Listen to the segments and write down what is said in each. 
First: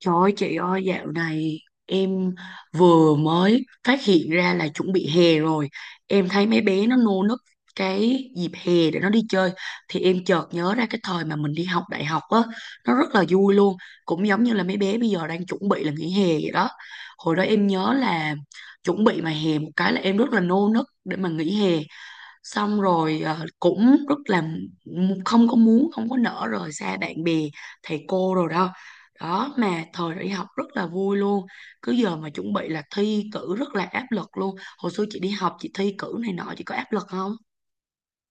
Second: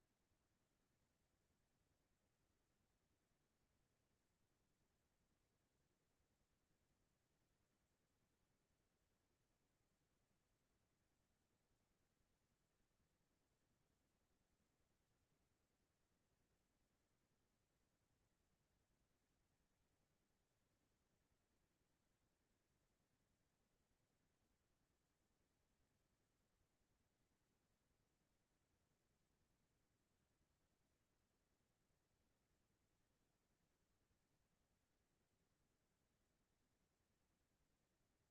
Trời ơi chị ơi, dạo này em vừa mới phát hiện ra là chuẩn bị hè rồi. Em thấy mấy bé nó nô nức cái dịp hè để nó đi chơi. Thì em chợt nhớ ra cái thời mà mình đi học đại học á, nó rất là vui luôn. Cũng giống như là mấy bé bây giờ đang chuẩn bị là nghỉ hè vậy đó. Hồi đó em nhớ là chuẩn bị mà hè một cái là em rất là nô nức để mà nghỉ hè, xong rồi cũng rất là không có muốn, không có nỡ rời xa bạn bè thầy cô rồi đó. Đó, mà thời đi học rất là vui luôn, cứ giờ mà chuẩn bị là thi cử rất là áp lực luôn. Hồi xưa chị đi học chị thi cử này nọ, chị có áp lực không?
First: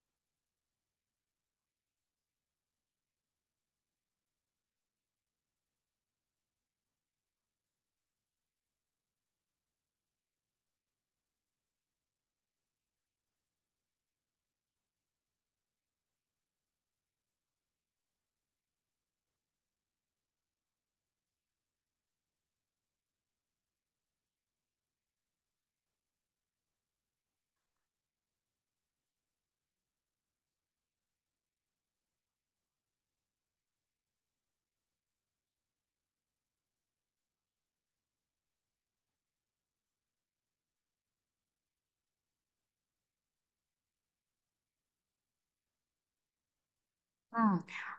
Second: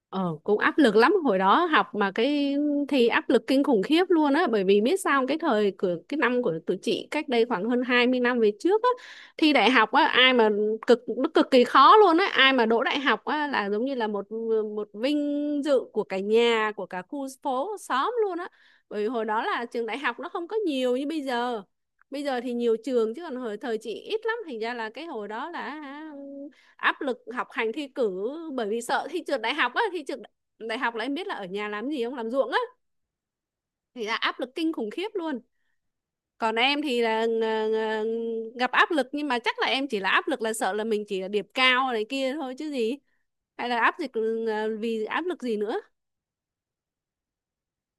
Ờ, Cũng áp lực lắm. Hồi đó học mà cái thi áp lực kinh khủng khiếp luôn á, bởi vì biết sao không? Cái thời của cái năm của tụi chị cách đây khoảng hơn 20 năm về trước á, thi đại học á, ai mà cực, nó cực kỳ khó luôn á. Ai mà đỗ đại học á là giống như là một một vinh dự của cả nhà, của cả khu phố xóm luôn á. Bởi vì hồi đó là trường đại học nó không có nhiều như bây giờ, bây giờ thì nhiều trường chứ còn hồi thời chị ít lắm, thành ra là cái hồi đó là áp lực học hành thi cử, bởi vì sợ thi trượt đại học á. Thi trượt đại học là em biết là ở nhà làm gì không, làm ruộng á, thì là áp lực kinh khủng khiếp luôn. Còn em thì là gặp áp lực, nhưng mà chắc là em chỉ là áp lực là sợ là mình chỉ là điểm cao này kia thôi chứ gì, hay là áp lực, vì áp lực gì nữa. Ừ.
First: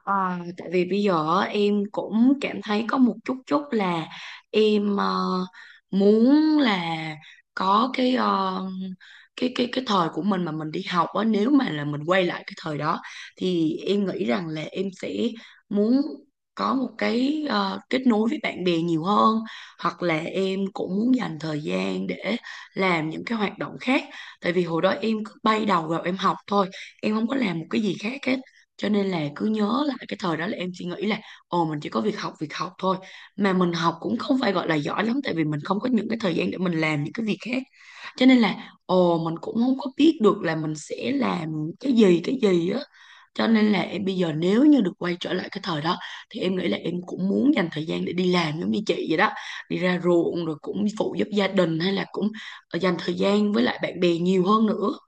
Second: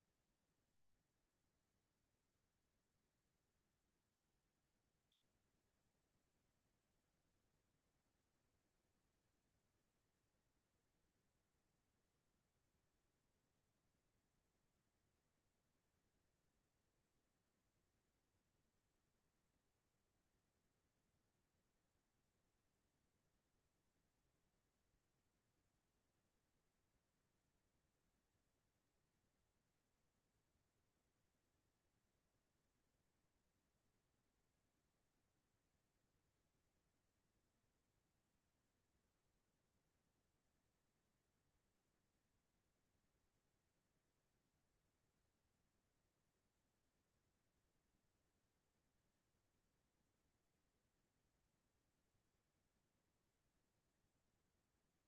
Ờ, Tại vì bây giờ á, em cũng cảm thấy có một chút chút là em muốn là có cái cái thời của mình mà mình đi học á, nếu mà là mình quay lại cái thời đó thì em nghĩ rằng là em sẽ muốn có một cái kết nối với bạn bè nhiều hơn, hoặc là em cũng muốn dành thời gian để làm những cái hoạt động khác. Tại vì hồi đó em cứ bay đầu vào em học thôi, em không có làm một cái gì khác hết. Cho nên là cứ nhớ là cái thời đó là em chỉ nghĩ là ồ mình chỉ có việc học, việc học thôi. Mà mình học cũng không phải gọi là giỏi lắm, tại vì mình không có những cái thời gian để mình làm những cái việc khác. Cho nên là ồ mình cũng không có biết được là mình sẽ làm cái gì, cái gì á. Cho nên là em bây giờ nếu như được quay trở lại cái thời đó thì em nghĩ là em cũng muốn dành thời gian để đi làm giống như chị vậy đó, đi ra ruộng rồi cũng phụ giúp gia đình, hay là cũng dành thời gian với lại bạn bè nhiều hơn nữa.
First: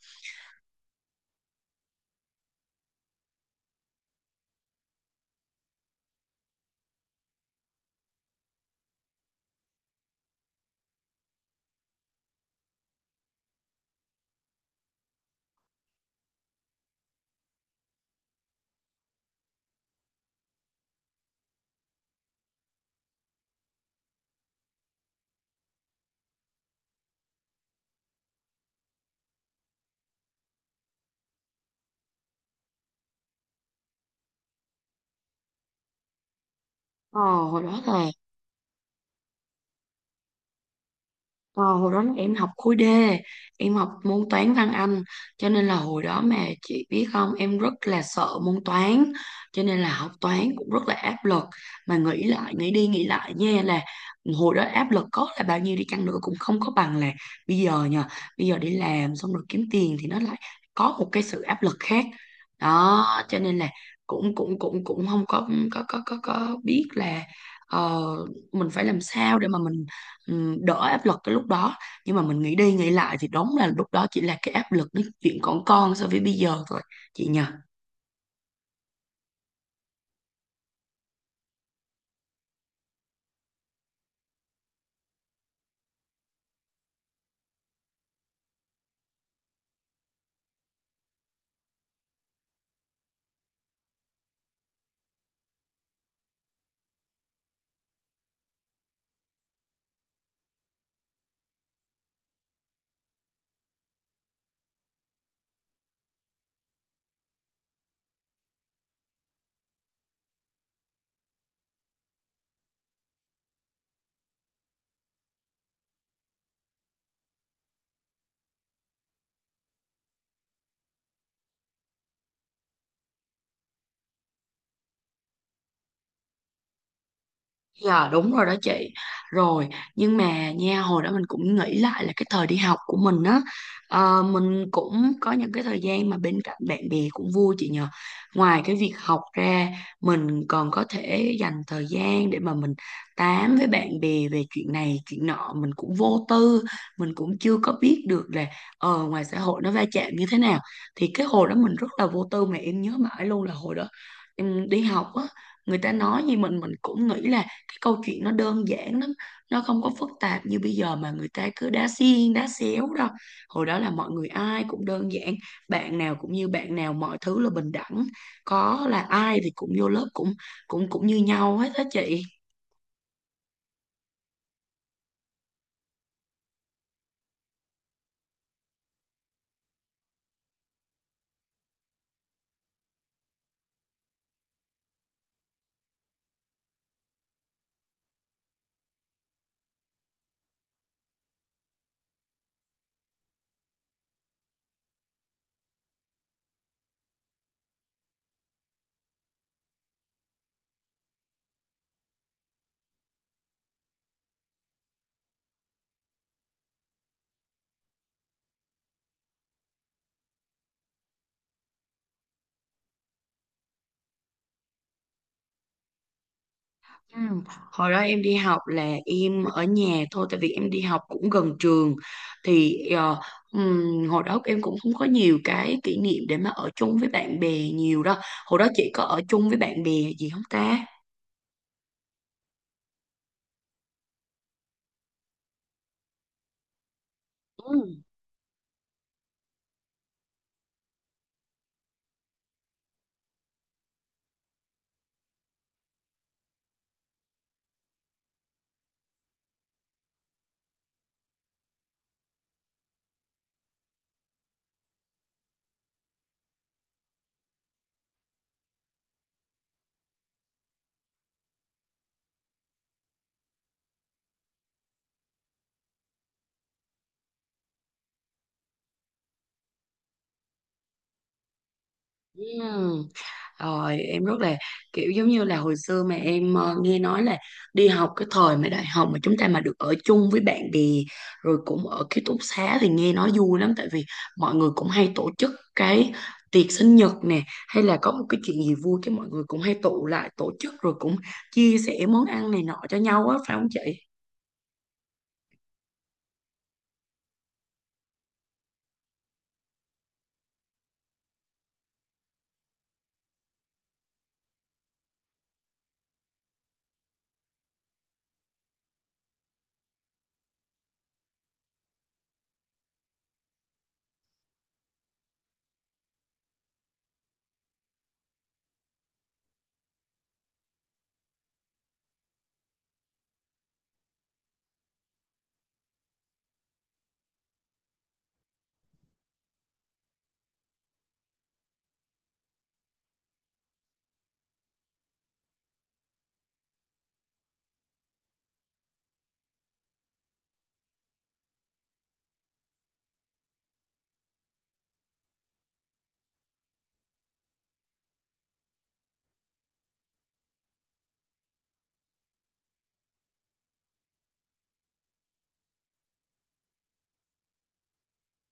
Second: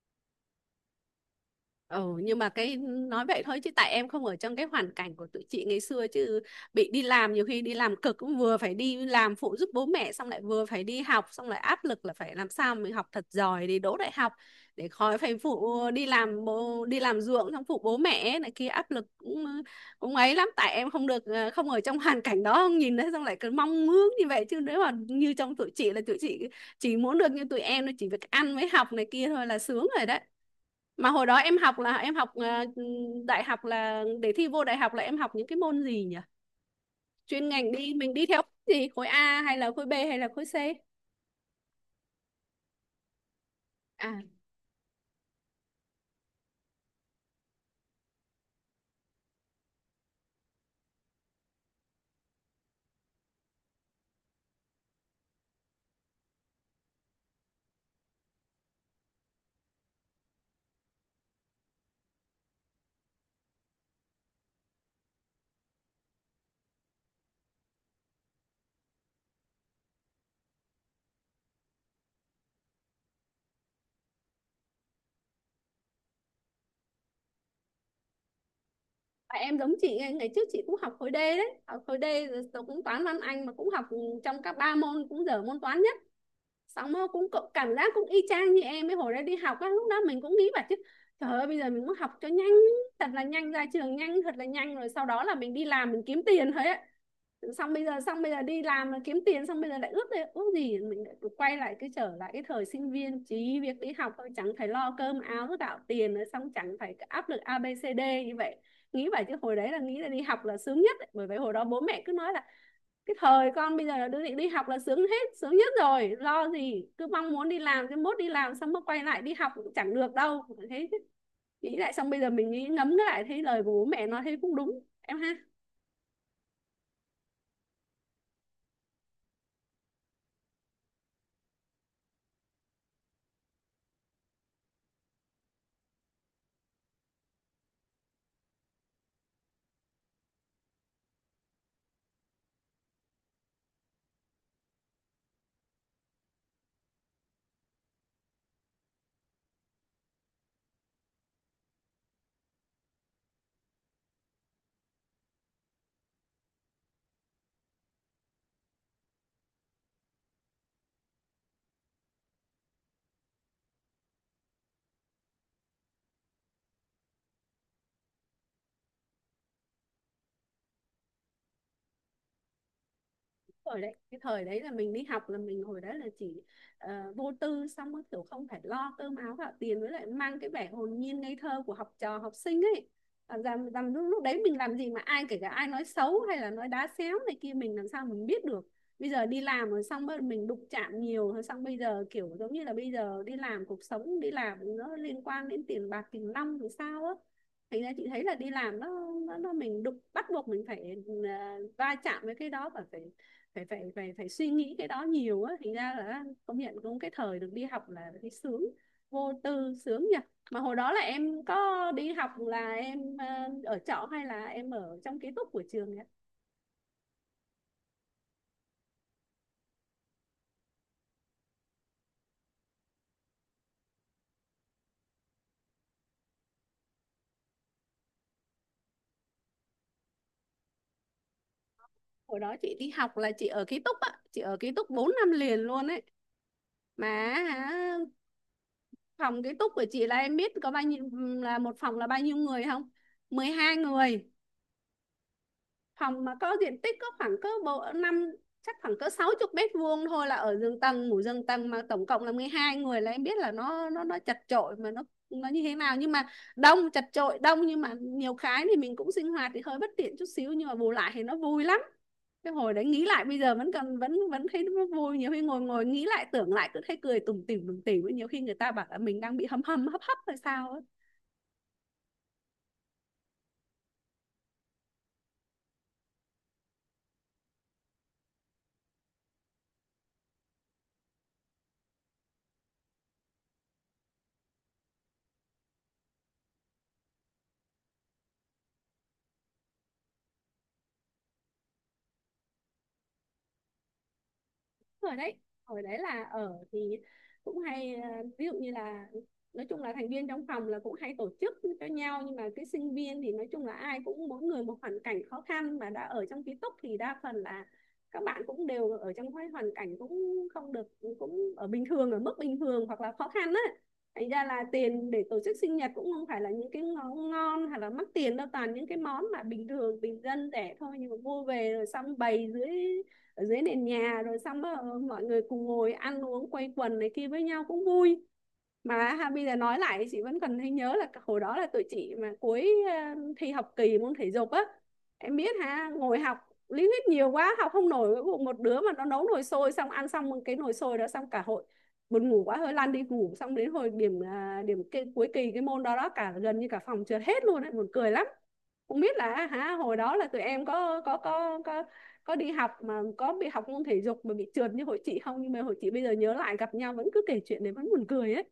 Ừ, nhưng mà cái nói vậy thôi, chứ tại em không ở trong cái hoàn cảnh của tụi chị ngày xưa, chứ bị đi làm, nhiều khi đi làm cực, cũng vừa phải đi làm phụ giúp bố mẹ, xong lại vừa phải đi học, xong lại áp lực là phải làm sao mình học thật giỏi để đỗ đại học, để khỏi phải phụ đi làm bố, đi làm ruộng, xong phụ bố mẹ này kia, áp lực cũng cũng ấy lắm. Tại em không được, không ở trong hoàn cảnh đó, không nhìn thấy, xong lại cứ mong ước như vậy. Chứ nếu mà như trong tụi chị là tụi chị chỉ muốn được như tụi em, nó chỉ việc ăn với học này kia thôi là sướng rồi đấy. Mà hồi đó em học là em học đại học, là để thi vô đại học là em học những cái môn gì nhỉ? Ờ Chuyên hồi ngành đó đi, là. mình đi theo gì? Khối A hay là khối B hay là khối C? Ờ, hồi đó em học khối D, em học À, môn toán văn Anh, cho nên là hồi đó mà chị biết không, em rất là sợ môn toán, cho nên là học toán cũng rất là áp lực. Mà nghĩ lại, nghĩ đi nghĩ lại nha, là hồi đó áp lực có là bao nhiêu đi chăng nữa cũng không có bằng là bây giờ nha. Bây giờ đi làm xong rồi kiếm tiền thì nó lại có một cái sự áp lực khác. Đó, cho nên là cũng cũng cũng cũng không có biết là ờ, mình phải làm sao để mà mình đỡ áp lực cái lúc đó. Nhưng mà mình nghĩ đi nghĩ lại thì đúng là lúc đó chỉ là cái áp lực nói chuyện còn con so với bây giờ thôi, chị nhờ. và em giống chị, ngày trước chị cũng học khối D đấy, học khối D rồi, tôi cũng toán văn Anh mà cũng học trong các ba môn cũng dở môn toán nhất. Xong rồi cũng cũng cảm giác cũng y chang như em ấy. Hồi đó đi học á, lúc đó mình cũng nghĩ bảo chứ trời ơi, bây giờ mình muốn học cho nhanh, thật là nhanh, ra trường nhanh, thật là nhanh, rồi sau đó là mình đi làm mình kiếm tiền thôi á. Xong bây giờ, xong bây giờ đi làm kiếm tiền, xong bây giờ lại ước, đây ước gì mình lại quay lại cái, trở lại cái thời sinh viên chỉ việc đi học thôi, chẳng phải lo cơm áo gạo tiền nữa, xong chẳng phải áp lực a ABCD như vậy. Nghĩ vậy chứ hồi đấy là nghĩ là đi học là sướng nhất ấy. Bởi vậy hồi đó bố mẹ cứ nói là cái thời con bây giờ là đứa định đi học là sướng hết, sướng nhất rồi, lo gì, cứ mong muốn đi làm, cái mốt đi làm xong mới quay lại đi học cũng chẳng được đâu. Thế nghĩ lại, xong bây giờ mình nghĩ ngẫm lại thấy lời của bố mẹ nói thấy cũng đúng em ha. Dạ đúng rồi đó chị. Rồi, nhưng mà nha, hồi đó mình cũng nghĩ lại là cái thời đi học của mình á, mình cũng có những cái thời gian mà bên cạnh bạn bè cũng vui, chị nhờ. Ngoài cái việc học ra, mình còn có thể dành thời gian để mà mình tám với bạn bè về chuyện này chuyện nọ. Mình cũng vô tư, mình cũng chưa có biết được là ngoài xã hội nó va chạm như thế nào. Thì cái hồi đó mình rất là vô tư, mà em nhớ mãi luôn là hồi đó em đi học á, người ta nói gì mình cũng nghĩ là cái câu chuyện nó đơn giản lắm, nó không có phức tạp như bây giờ mà người ta cứ đá xiên đá xéo đâu. Hồi đó là mọi người ai cũng đơn giản, bạn nào cũng như bạn nào, mọi thứ là bình đẳng, có là ai thì cũng vô lớp cũng cũng cũng như nhau hết á chị. Thời đấy, cái thời đấy là mình đi học là mình, hồi đó là chỉ vô tư, xong rồi kiểu không phải lo cơm áo gạo tiền, với lại mang cái vẻ hồn nhiên ngây thơ của học trò học sinh ấy. Lúc đấy mình làm gì mà ai, kể cả ai nói xấu hay là nói đá xéo này kia, mình làm sao mình biết được. Bây giờ đi làm rồi, xong rồi mình đụng chạm nhiều rồi, xong bây giờ kiểu giống như là bây giờ đi làm, cuộc sống đi làm nó liên quan đến tiền bạc tiền nong thì sao á. Thành ra chị thấy là đi làm nó nó mình đụng, bắt buộc mình phải va chạm với cái đó, và phải phải phải phải phải suy nghĩ cái đó nhiều á. Thành ra là công nhận cũng cái thời được đi học là thấy sướng, vô tư, sướng nhỉ. Mà hồi đó là em có đi học là em ở trọ hay là em ở trong ký túc của trường nhỉ? Ừ. Hồi đó em đi học là em ở nhà thôi, tại vì em đi học cũng gần trường, thì hồi đó em cũng không có nhiều cái kỷ niệm để mà ở chung với bạn bè nhiều đâu. Hồi đó chị có ở chung với bạn bè gì không ta? Hồi đó chị đi học là chị ở ký túc á, chị ở ký túc 4 năm liền luôn ấy mà. hả, Ừ. Phòng ký túc của chị là em biết có bao nhiêu, là một phòng là bao nhiêu người không? 12 người. Phòng mà có diện tích có khoảng cỡ bộ năm, chắc khoảng cỡ 60 mét vuông thôi, là ở giường tầng, ngủ giường tầng, mà tổng cộng là 12 người là em biết là nó chật chội, mà nó như thế nào. Nhưng mà đông, chật chội, đông, nhưng mà nhiều cái thì mình cũng sinh hoạt thì hơi bất tiện chút xíu, nhưng mà bù lại thì nó vui lắm. Cái hồi đấy nghĩ lại bây giờ vẫn còn, vẫn vẫn thấy nó vui. Nhiều khi ngồi, nghĩ lại, tưởng lại cứ thấy cười tủm tỉm tủm tỉm, nhiều khi người ta bảo là mình đang bị hâm hâm hấp hấp hay sao ấy. Ừm. Rồi em rất là kiểu giống như là hồi xưa mà em nghe nói là đi học cái thời mà đại học mà chúng ta mà được ở chung với bạn bè rồi cũng ở ký túc xá thì nghe nói vui lắm, tại vì mọi người cũng hay tổ chức cái tiệc sinh nhật nè, hay là có một cái chuyện gì vui cái mọi người cũng hay tụ lại tổ chức rồi cũng chia sẻ món ăn này nọ cho nhau á, phải không chị? Ở đấy, ở đấy là ở thì cũng hay ví dụ như là, nói chung là thành viên trong phòng là cũng hay tổ chức cho nhau. Nhưng mà cái sinh viên thì nói chung là ai cũng mỗi người một hoàn cảnh khó khăn, mà đã ở trong ký túc thì đa phần là các bạn cũng đều ở trong cái hoàn cảnh cũng không được, cũng ở bình thường, ở mức bình thường hoặc là khó khăn á. Thành ra là tiền để tổ chức sinh nhật cũng không phải là những cái món ngon hay là mắc tiền đâu, toàn những cái món mà bình thường, bình dân, rẻ thôi. Nhưng mà mua về rồi xong bày dưới, ở dưới nền nhà, rồi xong mọi người cùng ngồi ăn uống quây quần này kia với nhau cũng vui mà ha. Bây giờ nói lại thì chị vẫn còn thấy nhớ là hồi đó là tụi chị mà cuối thi học kỳ môn thể dục á, em biết ha, ngồi học lý thuyết nhiều quá học không nổi. Cuối cùng một đứa mà nó nấu nồi xôi, xong ăn xong cái nồi xôi đó, xong cả hội buồn ngủ quá, hơi lăn đi ngủ, xong đến hồi điểm, điểm cái cuối kỳ cái môn đó đó, cả gần như cả phòng trượt hết luôn ấy, buồn cười lắm. Không biết là hả, hồi đó là tụi em có đi học mà có bị học môn thể dục mà bị trượt như hội chị không, nhưng mà hội chị bây giờ nhớ lại gặp nhau vẫn cứ kể chuyện đấy vẫn buồn cười ấy.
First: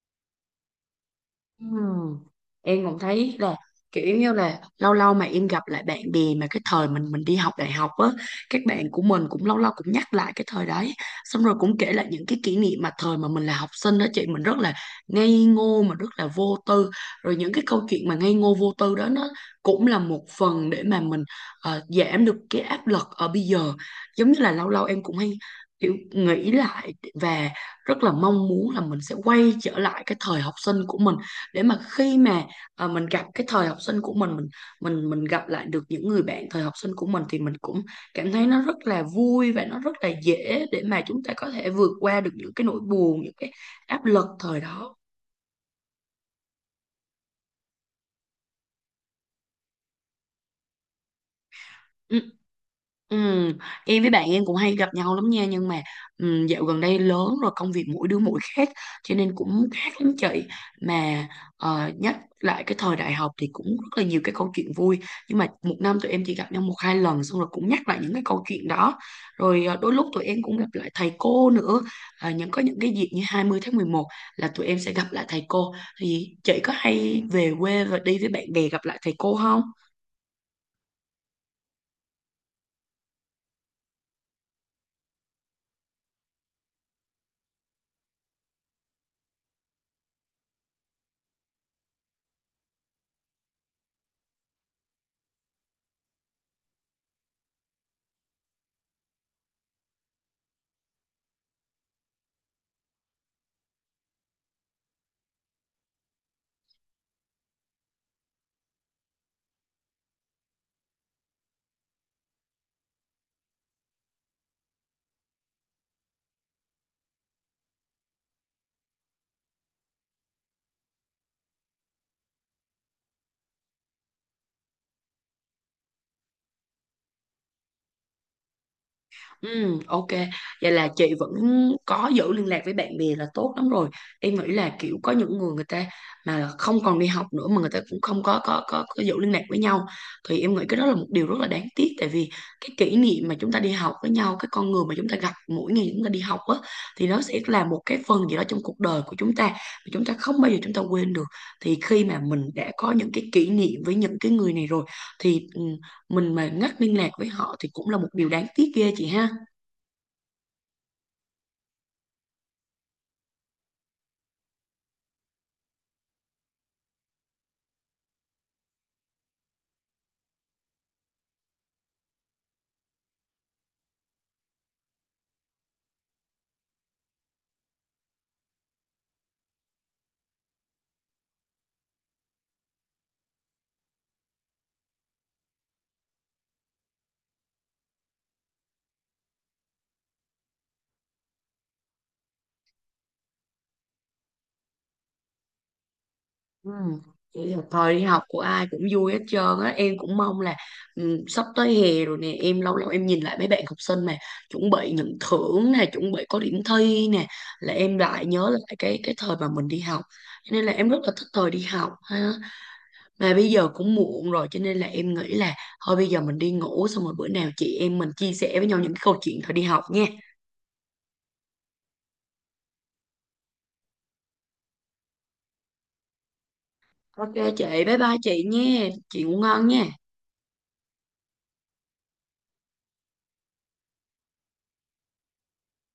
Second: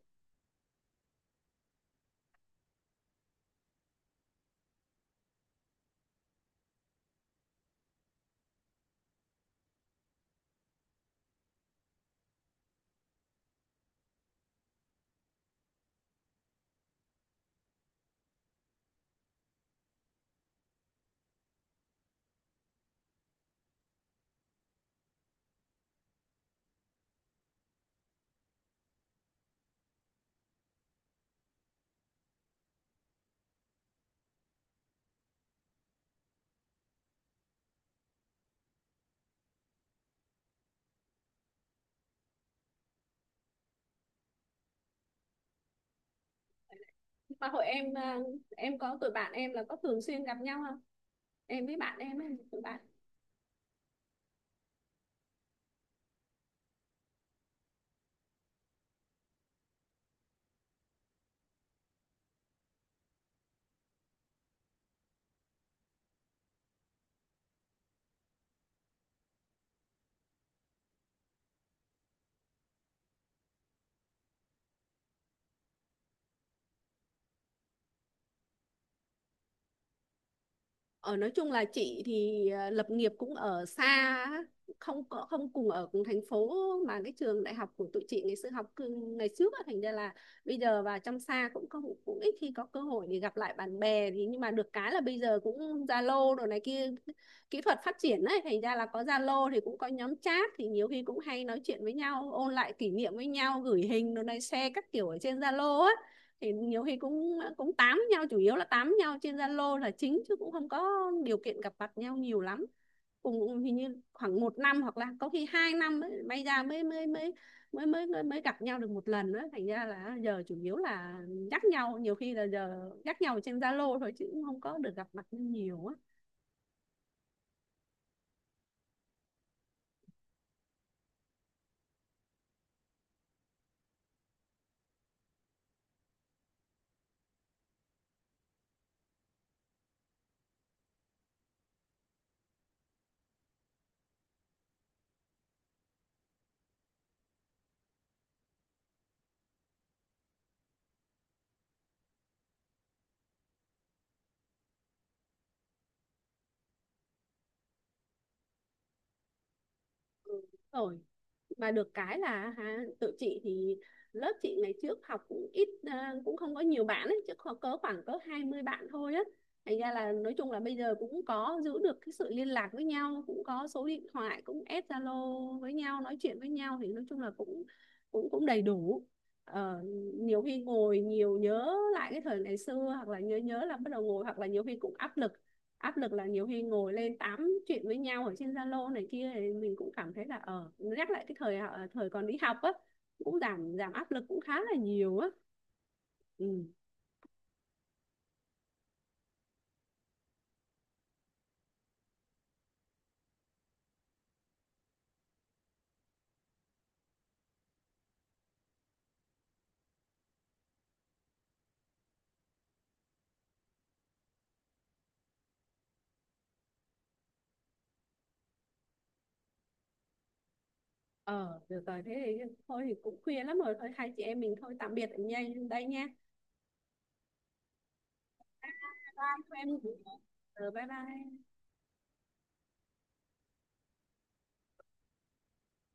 Ừm. Em cũng thấy là kiểu như là lâu lâu mà em gặp lại bạn bè mà cái thời mình đi học đại học á, các bạn của mình cũng lâu lâu cũng nhắc lại cái thời đấy, xong rồi cũng kể lại những cái kỷ niệm mà thời mà mình là học sinh đó chị, mình rất là ngây ngô mà rất là vô tư. Rồi những cái câu chuyện mà ngây ngô vô tư đó, nó cũng là một phần để mà mình giảm được cái áp lực ở bây giờ. Giống như là lâu lâu em cũng hay kiểu nghĩ lại, và rất là mong muốn là mình sẽ quay trở lại cái thời học sinh của mình, để mà khi mà mình gặp cái thời học sinh của mình, mình gặp lại được những người bạn thời học sinh của mình thì mình cũng cảm thấy nó rất là vui, và nó rất là dễ để mà chúng ta có thể vượt qua được những cái nỗi buồn, những cái áp lực thời đó. Mà hội em à, em có tụi bạn em là có thường xuyên gặp nhau không? Em với bạn em Ừ. ấy, tụi bạn. Ừ. Em với bạn em cũng hay gặp nhau lắm nha, nhưng mà dạo gần đây lớn rồi, công việc mỗi đứa mỗi khác, cho nên cũng khác lắm chị. Mà nhắc lại cái thời đại học thì cũng rất là nhiều cái câu chuyện vui. Nhưng mà một năm tụi em chỉ gặp nhau một hai lần, xong rồi cũng nhắc lại những cái câu chuyện đó. Rồi đôi lúc tụi em cũng gặp lại thầy cô nữa. À, những có những cái dịp như 20 tháng 11 là tụi em sẽ gặp lại thầy cô. Thì chị có hay về quê và đi với bạn bè gặp lại thầy cô không? Ở nói chung là chị thì lập nghiệp cũng ở xa á, không có không cùng ở cùng thành phố, mà cái trường đại học của tụi chị ngày xưa học ngày trước á, thành ra là bây giờ vào trong xa cũng không, cũng ít khi có cơ hội để gặp lại bạn bè. Thì nhưng mà được cái là bây giờ cũng Zalo đồ này kia, kỹ thuật phát triển ấy, thành ra là có Zalo thì cũng có nhóm chat, thì nhiều khi cũng hay nói chuyện với nhau, ôn lại kỷ niệm với nhau, gửi hình đồ này share các kiểu ở trên Zalo ấy. Thì nhiều khi cũng cũng tám nhau, chủ yếu là tám nhau trên Zalo là chính, chứ cũng không có điều kiện gặp mặt nhau nhiều lắm. Cùng hình như khoảng 1 năm hoặc là có khi 2 năm ấy, may ra mới mới gặp nhau được một lần đó. Thành ra là giờ chủ yếu là nhắc nhau, nhiều khi là giờ nhắc nhau trên Zalo thôi, chứ cũng không có được gặp mặt nhiều á. Ừ, ok. Vậy là chị vẫn có giữ liên lạc với bạn bè là tốt lắm rồi. Em nghĩ là kiểu có những người người ta mà không còn đi học nữa mà người ta cũng không có giữ liên lạc với nhau thì em nghĩ cái đó là một điều rất là đáng tiếc, tại vì cái kỷ niệm mà chúng ta đi học với nhau, cái con người mà chúng ta gặp mỗi ngày chúng ta đi học á, thì nó sẽ là một cái phần gì đó trong cuộc đời của chúng ta mà chúng ta không bao giờ chúng ta quên được. Thì khi mà mình đã có những cái kỷ niệm với những cái người này rồi thì mình mà ngắt liên lạc với họ thì cũng là một điều đáng tiếc ghê chị ha. Rồi mà được cái là ha, tụi chị thì lớp chị ngày trước học cũng ít à, cũng không có nhiều bạn ấy, chứ có cỡ khoảng cỡ 20 bạn thôi á. Thành ra là nói chung là bây giờ cũng có giữ được cái sự liên lạc với nhau, cũng có số điện thoại, cũng add Zalo với nhau nói chuyện với nhau, thì nói chung là cũng cũng cũng đầy đủ. Ờ, nhiều khi ngồi nhiều nhớ lại cái thời ngày xưa, hoặc là nhớ nhớ là bắt đầu ngồi, hoặc là nhiều khi cũng áp lực, áp lực là nhiều khi ngồi lên tám chuyện với nhau ở trên Zalo này kia, thì mình cũng cảm thấy là ở nhắc lại cái thời thời còn đi học á, cũng giảm giảm áp lực cũng khá là nhiều á ừ. Ừ. Vậy là thời đi học của ai cũng vui hết trơn á. Em cũng mong là sắp tới hè rồi nè. Em lâu lâu em nhìn lại mấy bạn học sinh mà chuẩn bị nhận thưởng nè, chuẩn bị có điểm thi nè, là em lại nhớ lại cái thời mà mình đi học. Cho nên là em rất là thích thời đi học ha. Mà bây giờ cũng muộn rồi, cho nên là em nghĩ là thôi bây giờ mình đi ngủ, xong rồi bữa nào chị em mình chia sẻ với nhau những cái câu chuyện thời đi học nha. Ờ được rồi, thế thì thôi thì cũng khuya lắm rồi, thôi hai chị em mình thôi tạm biệt, ở nhà đây nha, Ok chị, bye bye chị nha, bye chị ngủ ngon bye nha. tụi em. Ờ, bye bye.